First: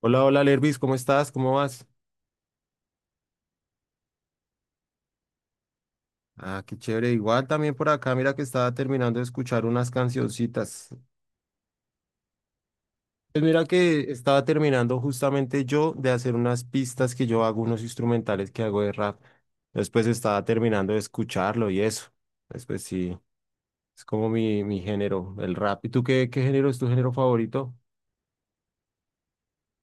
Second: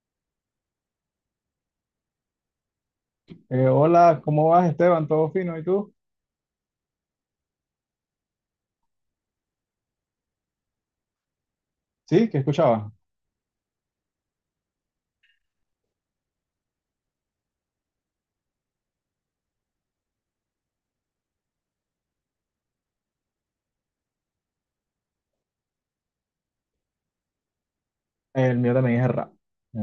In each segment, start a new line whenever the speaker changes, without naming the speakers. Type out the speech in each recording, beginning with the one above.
Hola, hola, Lervis, ¿cómo estás? ¿Cómo vas?
Hola, ¿cómo vas, Esteban? ¿Todo fino? ¿Y tú?
Ah, qué chévere. Igual también por acá, mira que estaba terminando de escuchar unas cancioncitas.
Sí, ¿qué escuchabas?
Pues mira que estaba terminando justamente yo de hacer unas pistas que yo hago, unos instrumentales que hago de rap. Después estaba terminando de escucharlo y eso. Después sí, es como mi género, el rap. ¿Y tú qué, qué género es tu género favorito?
El mío también es el rap.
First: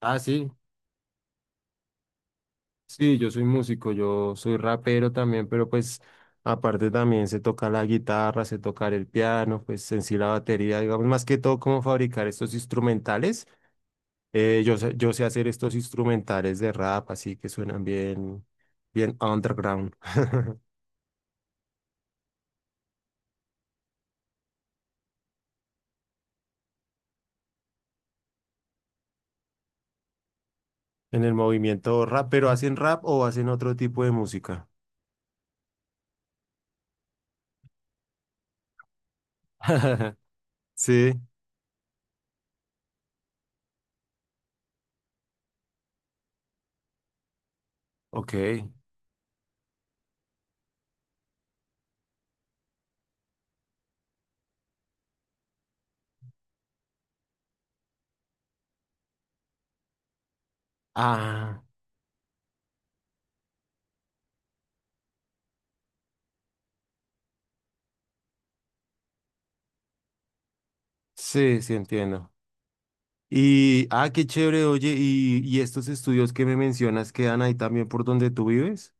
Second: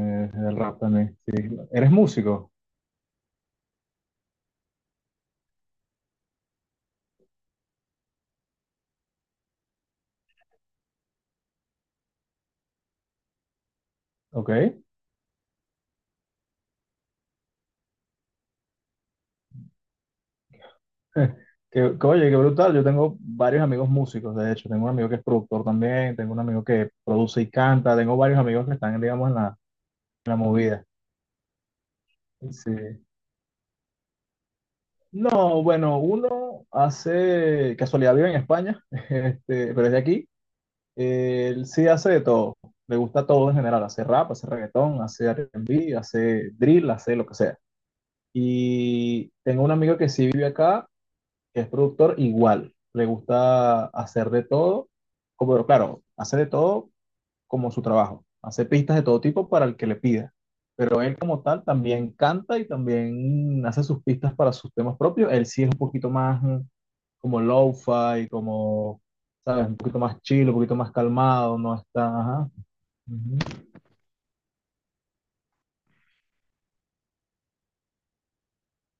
Ah,
es
sí.
el rap también, sí. ¿Eres músico?
Sí, yo soy músico, yo soy rapero también, pero pues aparte también se toca la guitarra, se tocar el piano, pues en sí la batería, digamos, más que todo cómo fabricar estos instrumentales.
Ok.
Yo sé hacer estos instrumentales de rap, así que suenan bien, bien underground.
Oye, qué brutal. Yo tengo varios amigos músicos, de hecho. Tengo un amigo que es productor también, tengo un amigo que produce y canta, tengo varios amigos que están, digamos, en la movida.
En el movimiento rap, pero
Sí.
¿hacen rap o hacen otro tipo de música?
No, bueno, uno hace casualidad vive en España, este, pero es de aquí.
Sí,
Él sí hace de todo, le gusta todo en general, hace rap, hace reggaetón, hace R&B, hace drill, hace lo que sea.
ok.
Y tengo un amigo que sí vive acá, que es productor igual, le gusta hacer de todo, como claro, hace de todo como su trabajo, hace pistas de todo tipo para el que le pida. Pero él como
Ah,
tal también canta y también hace sus pistas para sus temas propios. Él sí es un poquito más como lo-fi, como, ¿sabes? Un poquito más chill, un poquito más calmado,
sí, sí
no está,
entiendo.
ajá. Ujú.
Qué chévere, oye, y estos estudios que me mencionas quedan ahí también por donde tú vives.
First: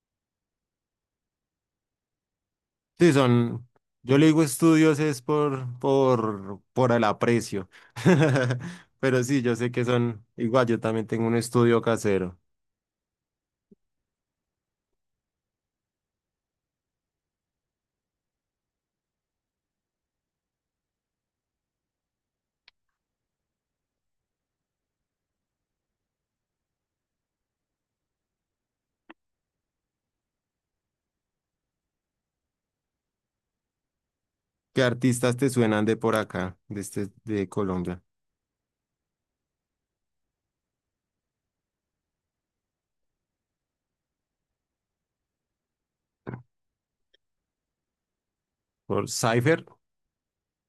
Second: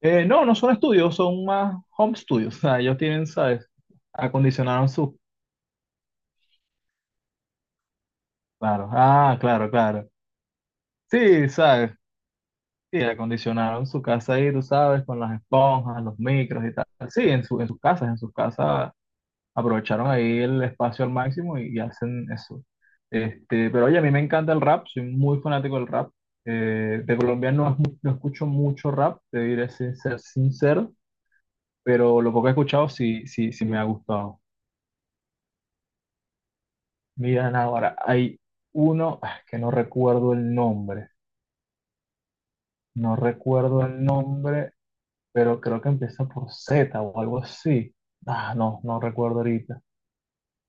No, no son estudios, son más home studios, o sea, ellos
Sí,
tienen, ¿sabes?
son, yo le digo
Acondicionaron
estudios
su,
es por el aprecio.
claro,
Pero
ah,
sí, yo sé
claro,
que
claro.
son, igual yo también tengo un
Sí,
estudio
¿sabes?
casero.
Sí, acondicionaron su casa ahí, tú sabes, con las esponjas, los micros y tal. Sí, en su, en sus casas aprovecharon ahí el espacio al máximo y hacen eso. Pero oye, a mí me encanta el rap, soy muy fanático del rap. De Colombia no, no escucho mucho rap, te diré sin ser sincero, pero lo poco que he escuchado sí, sí, sí me ha gustado.
¿Qué artistas te suenan de por acá, de este, de
Miren ahora,
Colombia?
hay uno que no recuerdo el nombre, no recuerdo el nombre, pero creo que empieza por Z o algo así. Ah, no, no
Por
recuerdo
Cypher,
ahorita.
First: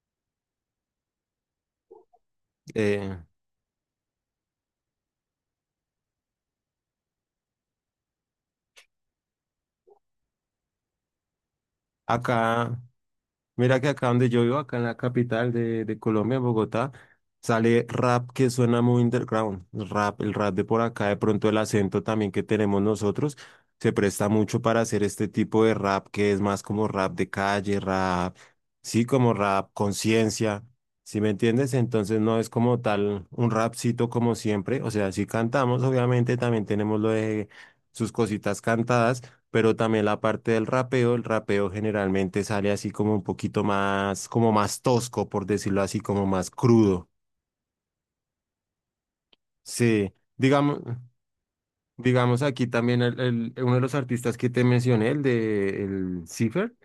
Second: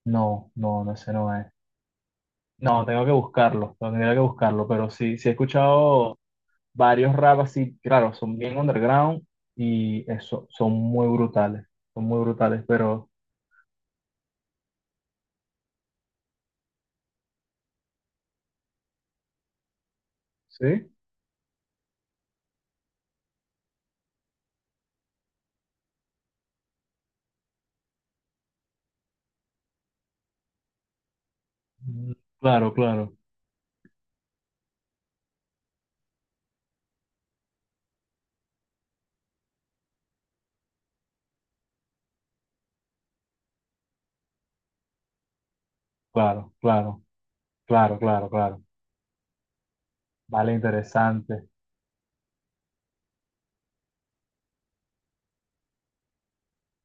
No, no, no, ese no es. No, tengo que
eh,
buscarlo, no, tendría que buscarlo, pero sí, sí he escuchado varios rap así, claro, son bien underground y eso, son muy brutales,
acá.
pero
Mira que acá donde yo vivo, acá en la capital de Colombia, en Bogotá, sale rap que suena muy underground. Rap, el rap de por
sí.
acá, de pronto el acento también que tenemos nosotros, se presta mucho para hacer este tipo de rap que es más como rap de calle, rap, sí, como rap conciencia, ¿sí me entiendes?
Mm,
Entonces no es
claro,
como
claro,
tal un rapcito como siempre, o sea, sí cantamos, obviamente también tenemos lo de sus cositas cantadas pero también la parte del rapeo, el rapeo generalmente sale así como un poquito más, como más tosco, por decirlo así, como más
claro, claro,
crudo.
claro, claro, claro,
Sí,
vale,
digamos,
interesante,
digamos aquí también uno de los artistas que te mencioné, el de el Cipher,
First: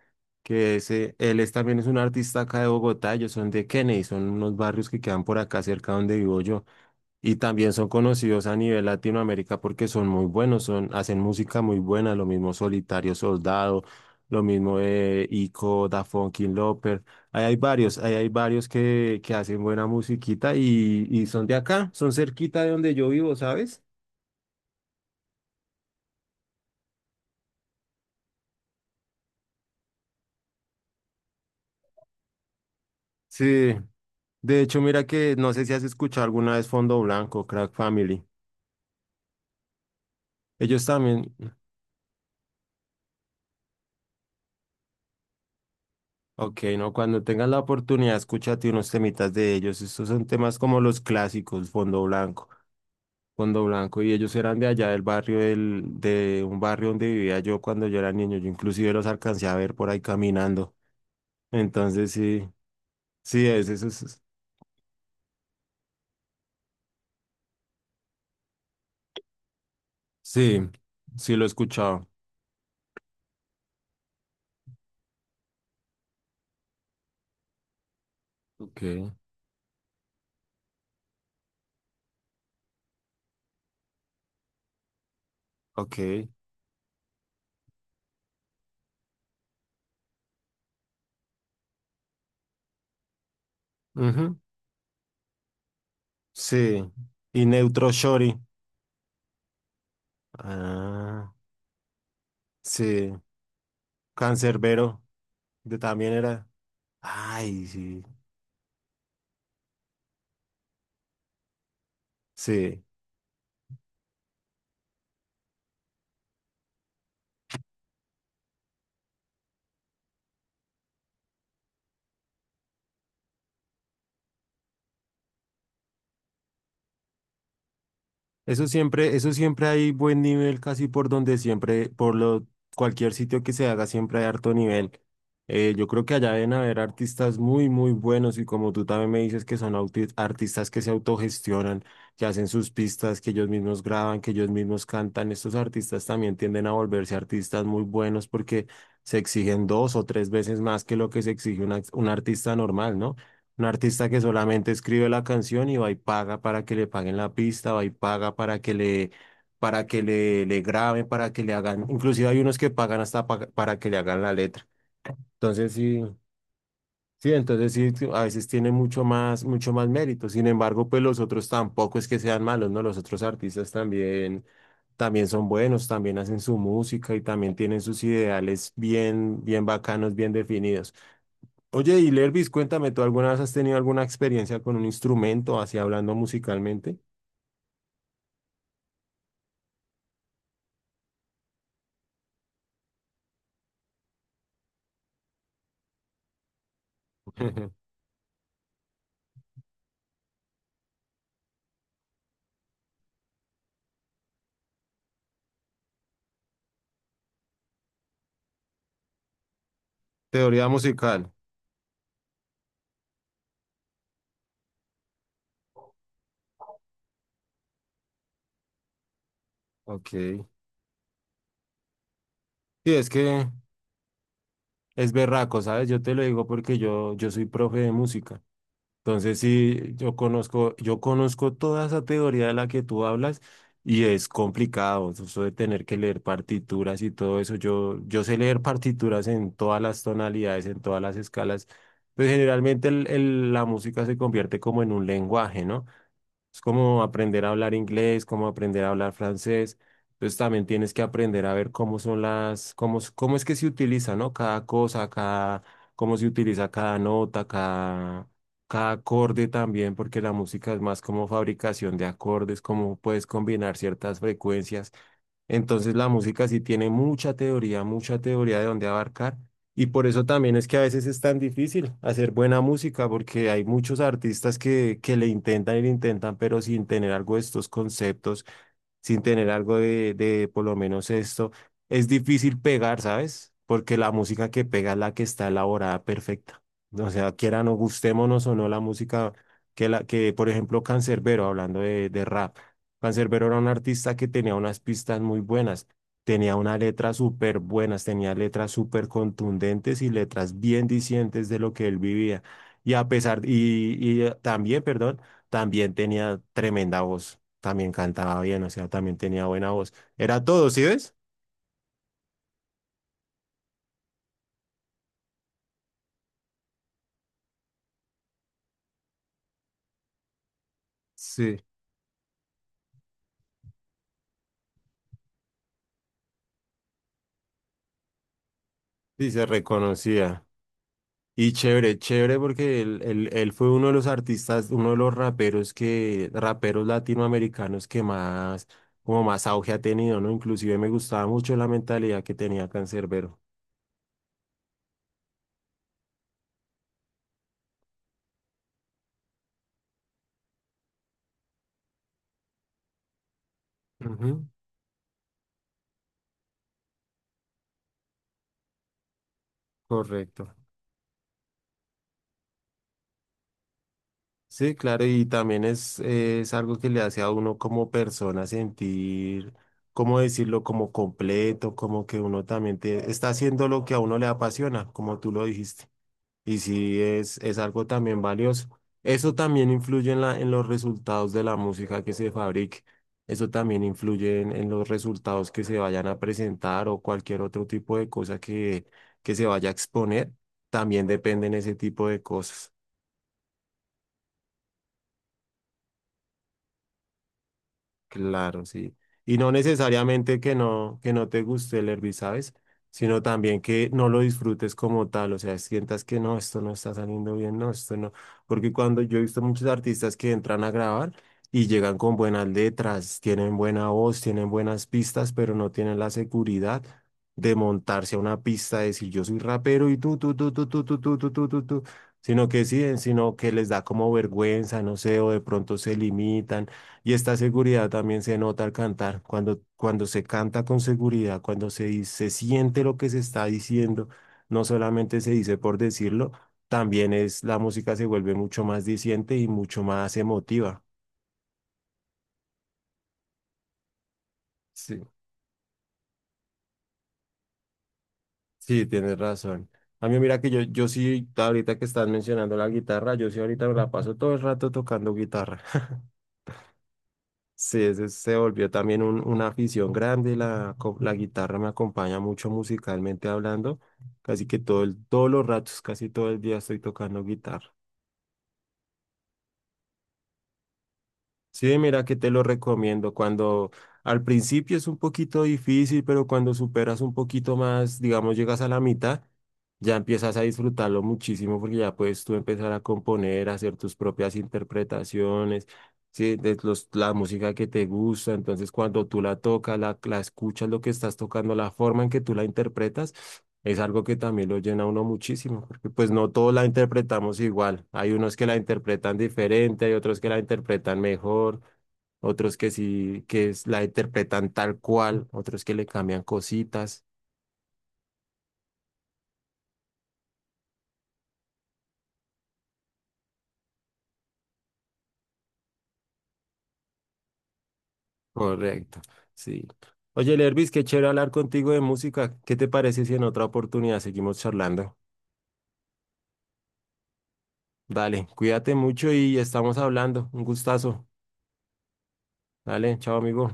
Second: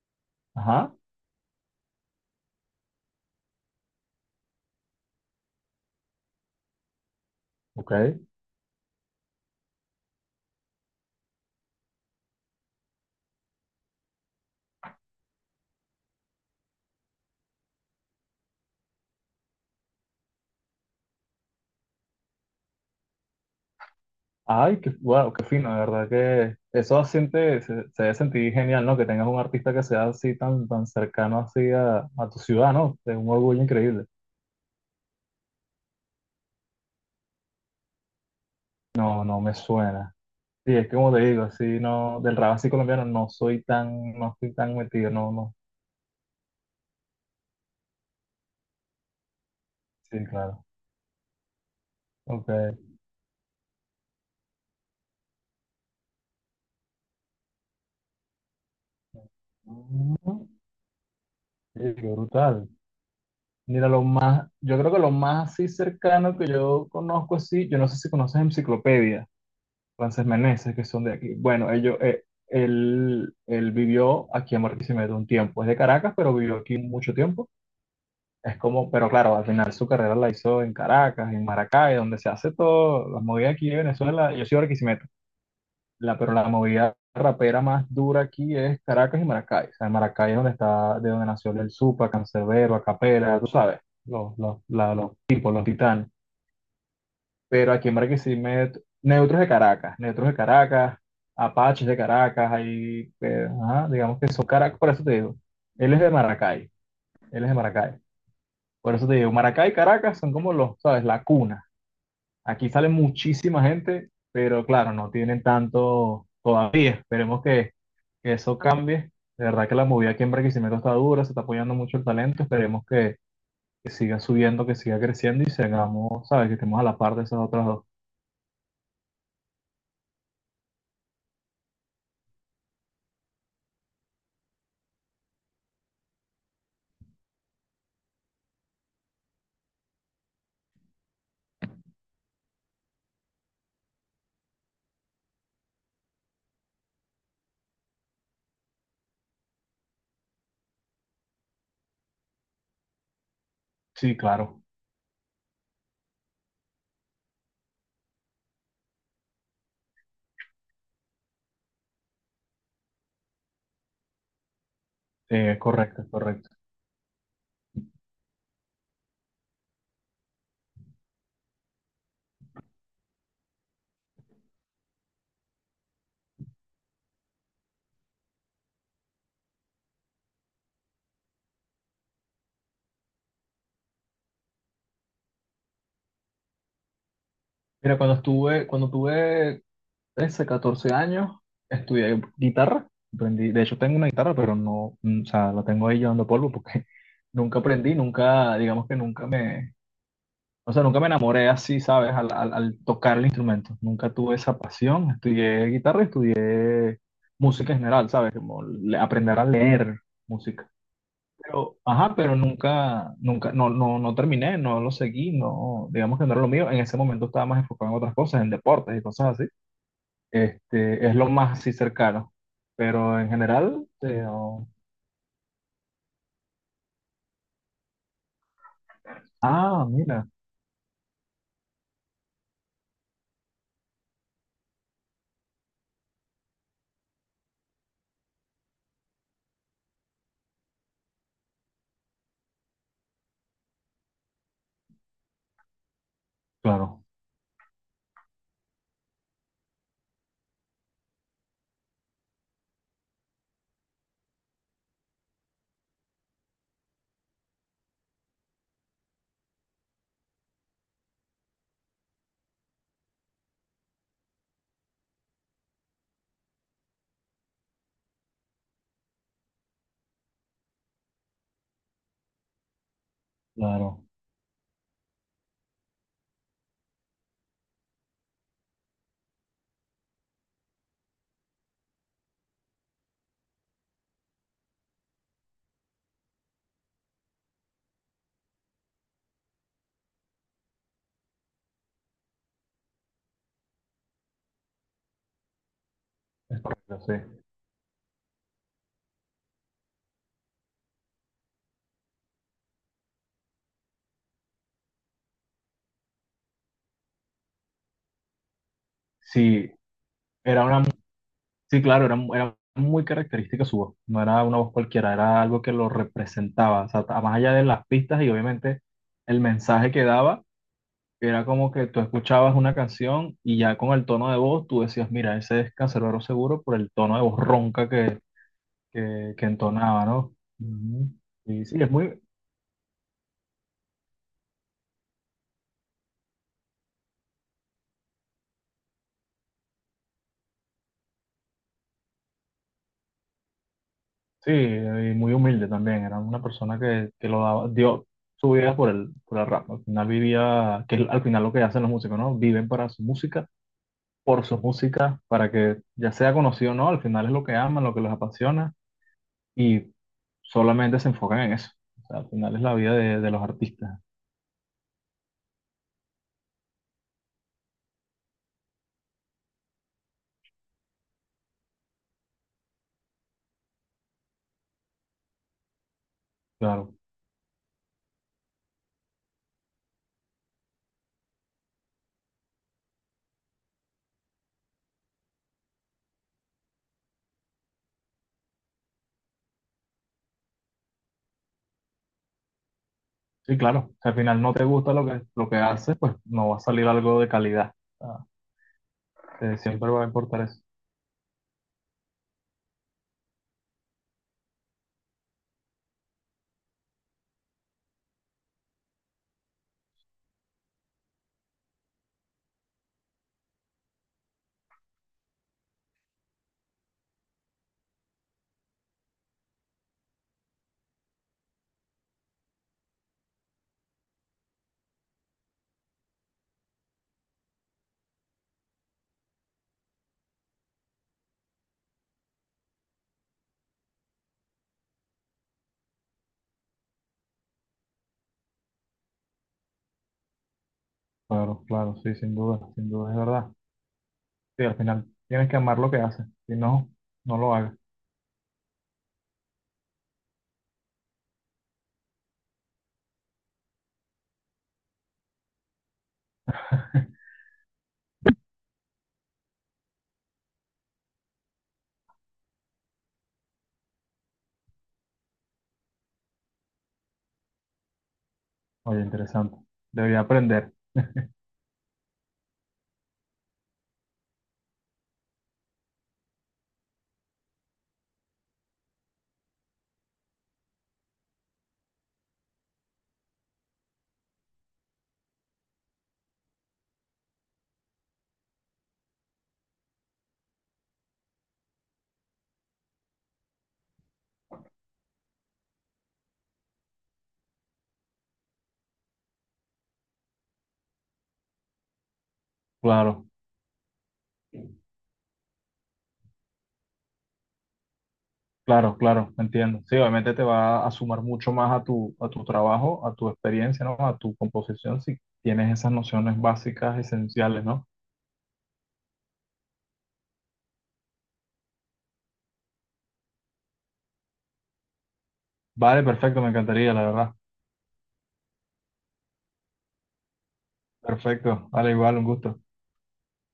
que es,
ajá,
él es, también es un artista acá de Bogotá, ellos son de Kennedy, son unos barrios que quedan por acá cerca donde vivo yo. Y también son
ok,
conocidos a nivel Latinoamérica porque son muy buenos, son, hacen música muy buena, lo mismo Solitario Soldado, lo mismo Ico, Da Funky Loper. Ahí hay varios que hacen buena musiquita y son de acá, son cerquita de donde yo vivo, ¿sabes?
ay, qué, wow, qué fino, de verdad que eso siente, se debe sentir genial, ¿no? Que tengas un artista que sea así tan, tan cercano así a tu ciudad, ¿no? Es un orgullo
Sí,
increíble.
de hecho, mira que no sé si has escuchado alguna vez Fondo Blanco, Crack Family.
No, no me suena. Sí,
Ellos
es que como te
también,
digo, sí, no, del rap así colombiano no soy tan, no estoy tan metido, no, no.
ok, no, cuando tengas la oportunidad, escúchate unos temitas de ellos. Estos
Sí,
son temas
claro.
como los clásicos, Fondo Blanco.
Ok.
Fondo Blanco y ellos eran de allá del barrio del, de un barrio donde vivía yo cuando yo era niño. Yo inclusive los alcancé a ver por ahí
Ujú.
caminando.
Sí, qué
Entonces sí,
brutal.
sí, es eso.
Mira, yo creo que lo más así cercano que yo conozco así, yo no sé si conoces Enciclopedia, Frances
Sí,
Meneses, que son de aquí.
sí lo he
Bueno, ellos,
escuchado.
eh, él, él vivió aquí en Barquisimeto un tiempo, es de Caracas, pero vivió aquí mucho tiempo. Es como, pero
Ok.
claro, al final su carrera la hizo en Caracas, en Maracay, donde se hace todo, las movidas aquí de Venezuela, yo soy de Barquisimeto. La,
Ok.
pero la movida rapera más dura aquí es Caracas y Maracay. O sea, Maracay es donde está, de donde nació el Supa, Cancerbero, Acapela, tú sabes,
Ujú,
los tipos, los titanes.
sí. Y
Pero aquí
Neutro
en
Shorty.
Barquisimeto, Neutros de Caracas,
Ah,
Apaches de Caracas,
sí.
ahí, ajá, digamos que son Caracas, por
Cancerbero,
eso te digo.
de
Él es de
también era.
Maracay, él es de
Ay,
Maracay.
sí.
Por eso te digo, Maracay y Caracas son como los, ¿sabes? La cuna. Aquí
Sí.
sale muchísima gente, pero claro, no tienen tanto todavía. Esperemos que eso cambie. De verdad que la movida aquí en Barquisimeto está dura, se está apoyando mucho el talento. Esperemos que siga subiendo, que siga creciendo y sigamos, ¿sabes? Que estemos a la par de esas otras dos.
Eso siempre hay buen nivel casi por donde siempre, por lo, cualquier sitio que se haga siempre hay harto nivel. Yo creo que allá deben haber artistas muy, muy buenos y como tú también me dices que son artistas que se autogestionan, que hacen sus pistas, que ellos mismos graban, que ellos mismos cantan. Estos artistas también tienden a volverse artistas muy buenos porque se exigen dos o tres veces más que lo que se exige un un artista normal, ¿no? Un artista
Sí,
que
claro.
solamente escribe la canción y va y paga para que le paguen la pista, va y paga para que le graben, para que le hagan, inclusive hay unos que pagan hasta para que le hagan la letra.
Eh,
Entonces sí,
correcto, correcto.
sí, entonces sí, a veces tiene mucho más mérito. Sin embargo, pues los otros tampoco es que sean malos, ¿no? Los otros artistas también, también son buenos, también hacen su música y también tienen sus ideales bien, bien bacanos, bien definidos. Oye, y Lervis, cuéntame, ¿tú alguna vez has tenido alguna experiencia con un instrumento, así hablando musicalmente?
Mira, cuando tuve 13, 14 años, estudié guitarra. Aprendí, de hecho, tengo una guitarra, pero no, o sea, la tengo ahí llevando polvo porque nunca aprendí, nunca, digamos que nunca me. O sea, nunca me enamoré así, ¿sabes? Al tocar el instrumento. Nunca tuve esa pasión. Estudié guitarra, estudié música en general, ¿sabes? Aprender a leer
Teoría
música.
musical.
Pero, ajá, pero nunca, nunca, no, no, no terminé, no lo seguí, no, digamos que no era lo mío. En ese momento estaba más enfocado en otras cosas, en deportes y cosas así.
Ok. Sí,
Es lo más así cercano.
es
Pero en
que
general, no.
es berraco, ¿sabes? Yo te lo digo porque yo soy profe de música. Entonces, sí,
Ah, mira,
yo conozco toda esa teoría de la que tú hablas y es complicado, eso de tener que leer partituras y todo eso. Yo sé leer partituras en todas las tonalidades, en todas las escalas, pues generalmente la música se convierte como en un lenguaje, ¿no? Es como
claro,
aprender a hablar inglés, como aprender a hablar francés. Entonces también tienes que aprender a ver cómo son las, cómo, cómo es que se utiliza, ¿no? Cada cosa, cada, cómo se utiliza cada nota, cada acorde también, porque la música es más como fabricación de acordes, cómo puedes combinar ciertas frecuencias. Entonces la música sí tiene mucha teoría de dónde abarcar. Y por eso también es que a veces es tan difícil hacer buena música, porque hay muchos
claro,
artistas que le intentan y le intentan, pero sin tener algo de estos conceptos sin tener algo de por lo menos esto, es difícil pegar, ¿sabes? Porque la música que pega es la que está elaborada perfecta. O sea, quiera o gustémonos o no la música que, la, que por ejemplo, Canserbero, hablando de rap, Canserbero era un artista que tenía unas pistas muy buenas, tenía
es
unas
correcto,
letras
sí.
súper buenas, tenía letras súper contundentes y letras bien dicientes de lo que él vivía. Y a pesar, y También, perdón, también tenía tremenda voz también cantaba bien, o sea, también tenía buena
Sí,
voz. Era
era
todo, ¿sí
una.
ves?
Sí, claro, era, muy característica su voz, no era una voz cualquiera, era algo que lo representaba, o sea, más allá de las pistas y obviamente el mensaje que daba, era
Sí.
como que tú escuchabas una canción y ya con el tono de voz tú decías, mira, ese es Canserbero seguro por el tono de voz ronca que,
Sí,
que,
se
que entonaba, ¿no?
reconocía.
Ujú.
Y
Y sí, es
chévere,
muy,
chévere porque él fue uno de los artistas, uno de los raperos que, raperos latinoamericanos que más, como más auge ha tenido, ¿no? Inclusive me gustaba mucho la mentalidad que tenía Cancerbero.
sí, y muy humilde también, era una persona que lo daba, dio su vida por el rap, al final vivía, que es al final lo que hacen los músicos, ¿no? Viven para su música por
Ujú,
su música para que ya sea conocido o no, al final es lo que aman, lo que les apasiona y
correcto.
solamente se enfocan en eso. O sea, al final es la vida de los artistas,
Sí, claro, y también es algo que le hace a uno como persona sentir, ¿cómo decirlo?, como completo, como que uno también está haciendo lo que a uno le apasiona, como tú lo dijiste. Y
claro.
sí, es algo también valioso. Eso también influye en la, en los resultados de la música que se fabrique. Eso también influye en los resultados que se vayan a presentar o cualquier otro tipo de cosa que se vaya a exponer. También dependen ese tipo de cosas.
Sí, claro. Si al final no te gusta lo que haces, pues no va a salir algo de calidad. O
Claro, sí. Y no
sea, siempre va a
necesariamente
importar eso.
que no te guste el hervir, ¿sabes? Sino también que no lo disfrutes como tal, o sea, sientas que no, esto no está saliendo bien, no, esto no. Porque cuando yo he visto muchos artistas que entran a grabar y llegan con buenas letras, tienen buena voz, tienen buenas pistas, pero no tienen la seguridad de montarse a una pista, de decir yo soy rapero y tú", sino que sí, sino que les da como vergüenza, no sé, o de pronto se limitan y esta seguridad también se nota al cantar, cuando, cuando se canta con seguridad, cuando se, se siente lo que se está diciendo, no solamente se dice por decirlo, también es la música se vuelve mucho más diciente y mucho más emotiva.
Claro, claro, sí, sin duda, sin duda, es verdad. Sí, al
Sí,
final tienes que amar lo que haces. Si no, no lo hagas.
sí, tienes razón. A mí mira que yo sí, ahorita que estás mencionando la guitarra, yo sí ahorita me la paso todo el rato tocando guitarra. Sí, ese se volvió también una afición grande. La guitarra me acompaña mucho musicalmente hablando. Casi que todo el, todos los ratos, casi todo el día estoy tocando guitarra.
Oye, interesante. Debería aprender.
Sí, mira que te lo recomiendo. Cuando al principio es un poquito difícil, pero cuando superas un poquito más, digamos, llegas a la mitad, ya empiezas a disfrutarlo muchísimo porque ya puedes tú empezar a componer, a hacer tus propias interpretaciones, sí, de los, la música que te gusta. Entonces, cuando tú la tocas, la escuchas, lo que estás tocando, la forma en que tú la interpretas es algo que también lo llena a uno muchísimo, porque pues no todos la interpretamos igual. Hay unos que la interpretan diferente, hay otros que la interpretan mejor, otros que sí,
Claro.
la interpretan tal cual, otros que le cambian cositas.
Claro, claro, entiendo. Sí, obviamente te va a sumar mucho más a tu trabajo, a tu experiencia, ¿no? A tu composición, si tienes esas nociones básicas, esenciales, ¿no?
Correcto, sí. Oye, Lervis, qué chévere hablar contigo de música. ¿Qué te parece si en otra oportunidad seguimos charlando?
Vale, perfecto, me encantaría, la verdad.
Dale, cuídate mucho y estamos hablando. Un gustazo.
Perfecto, vale, igual, un gusto.
Dale, chao, amigo.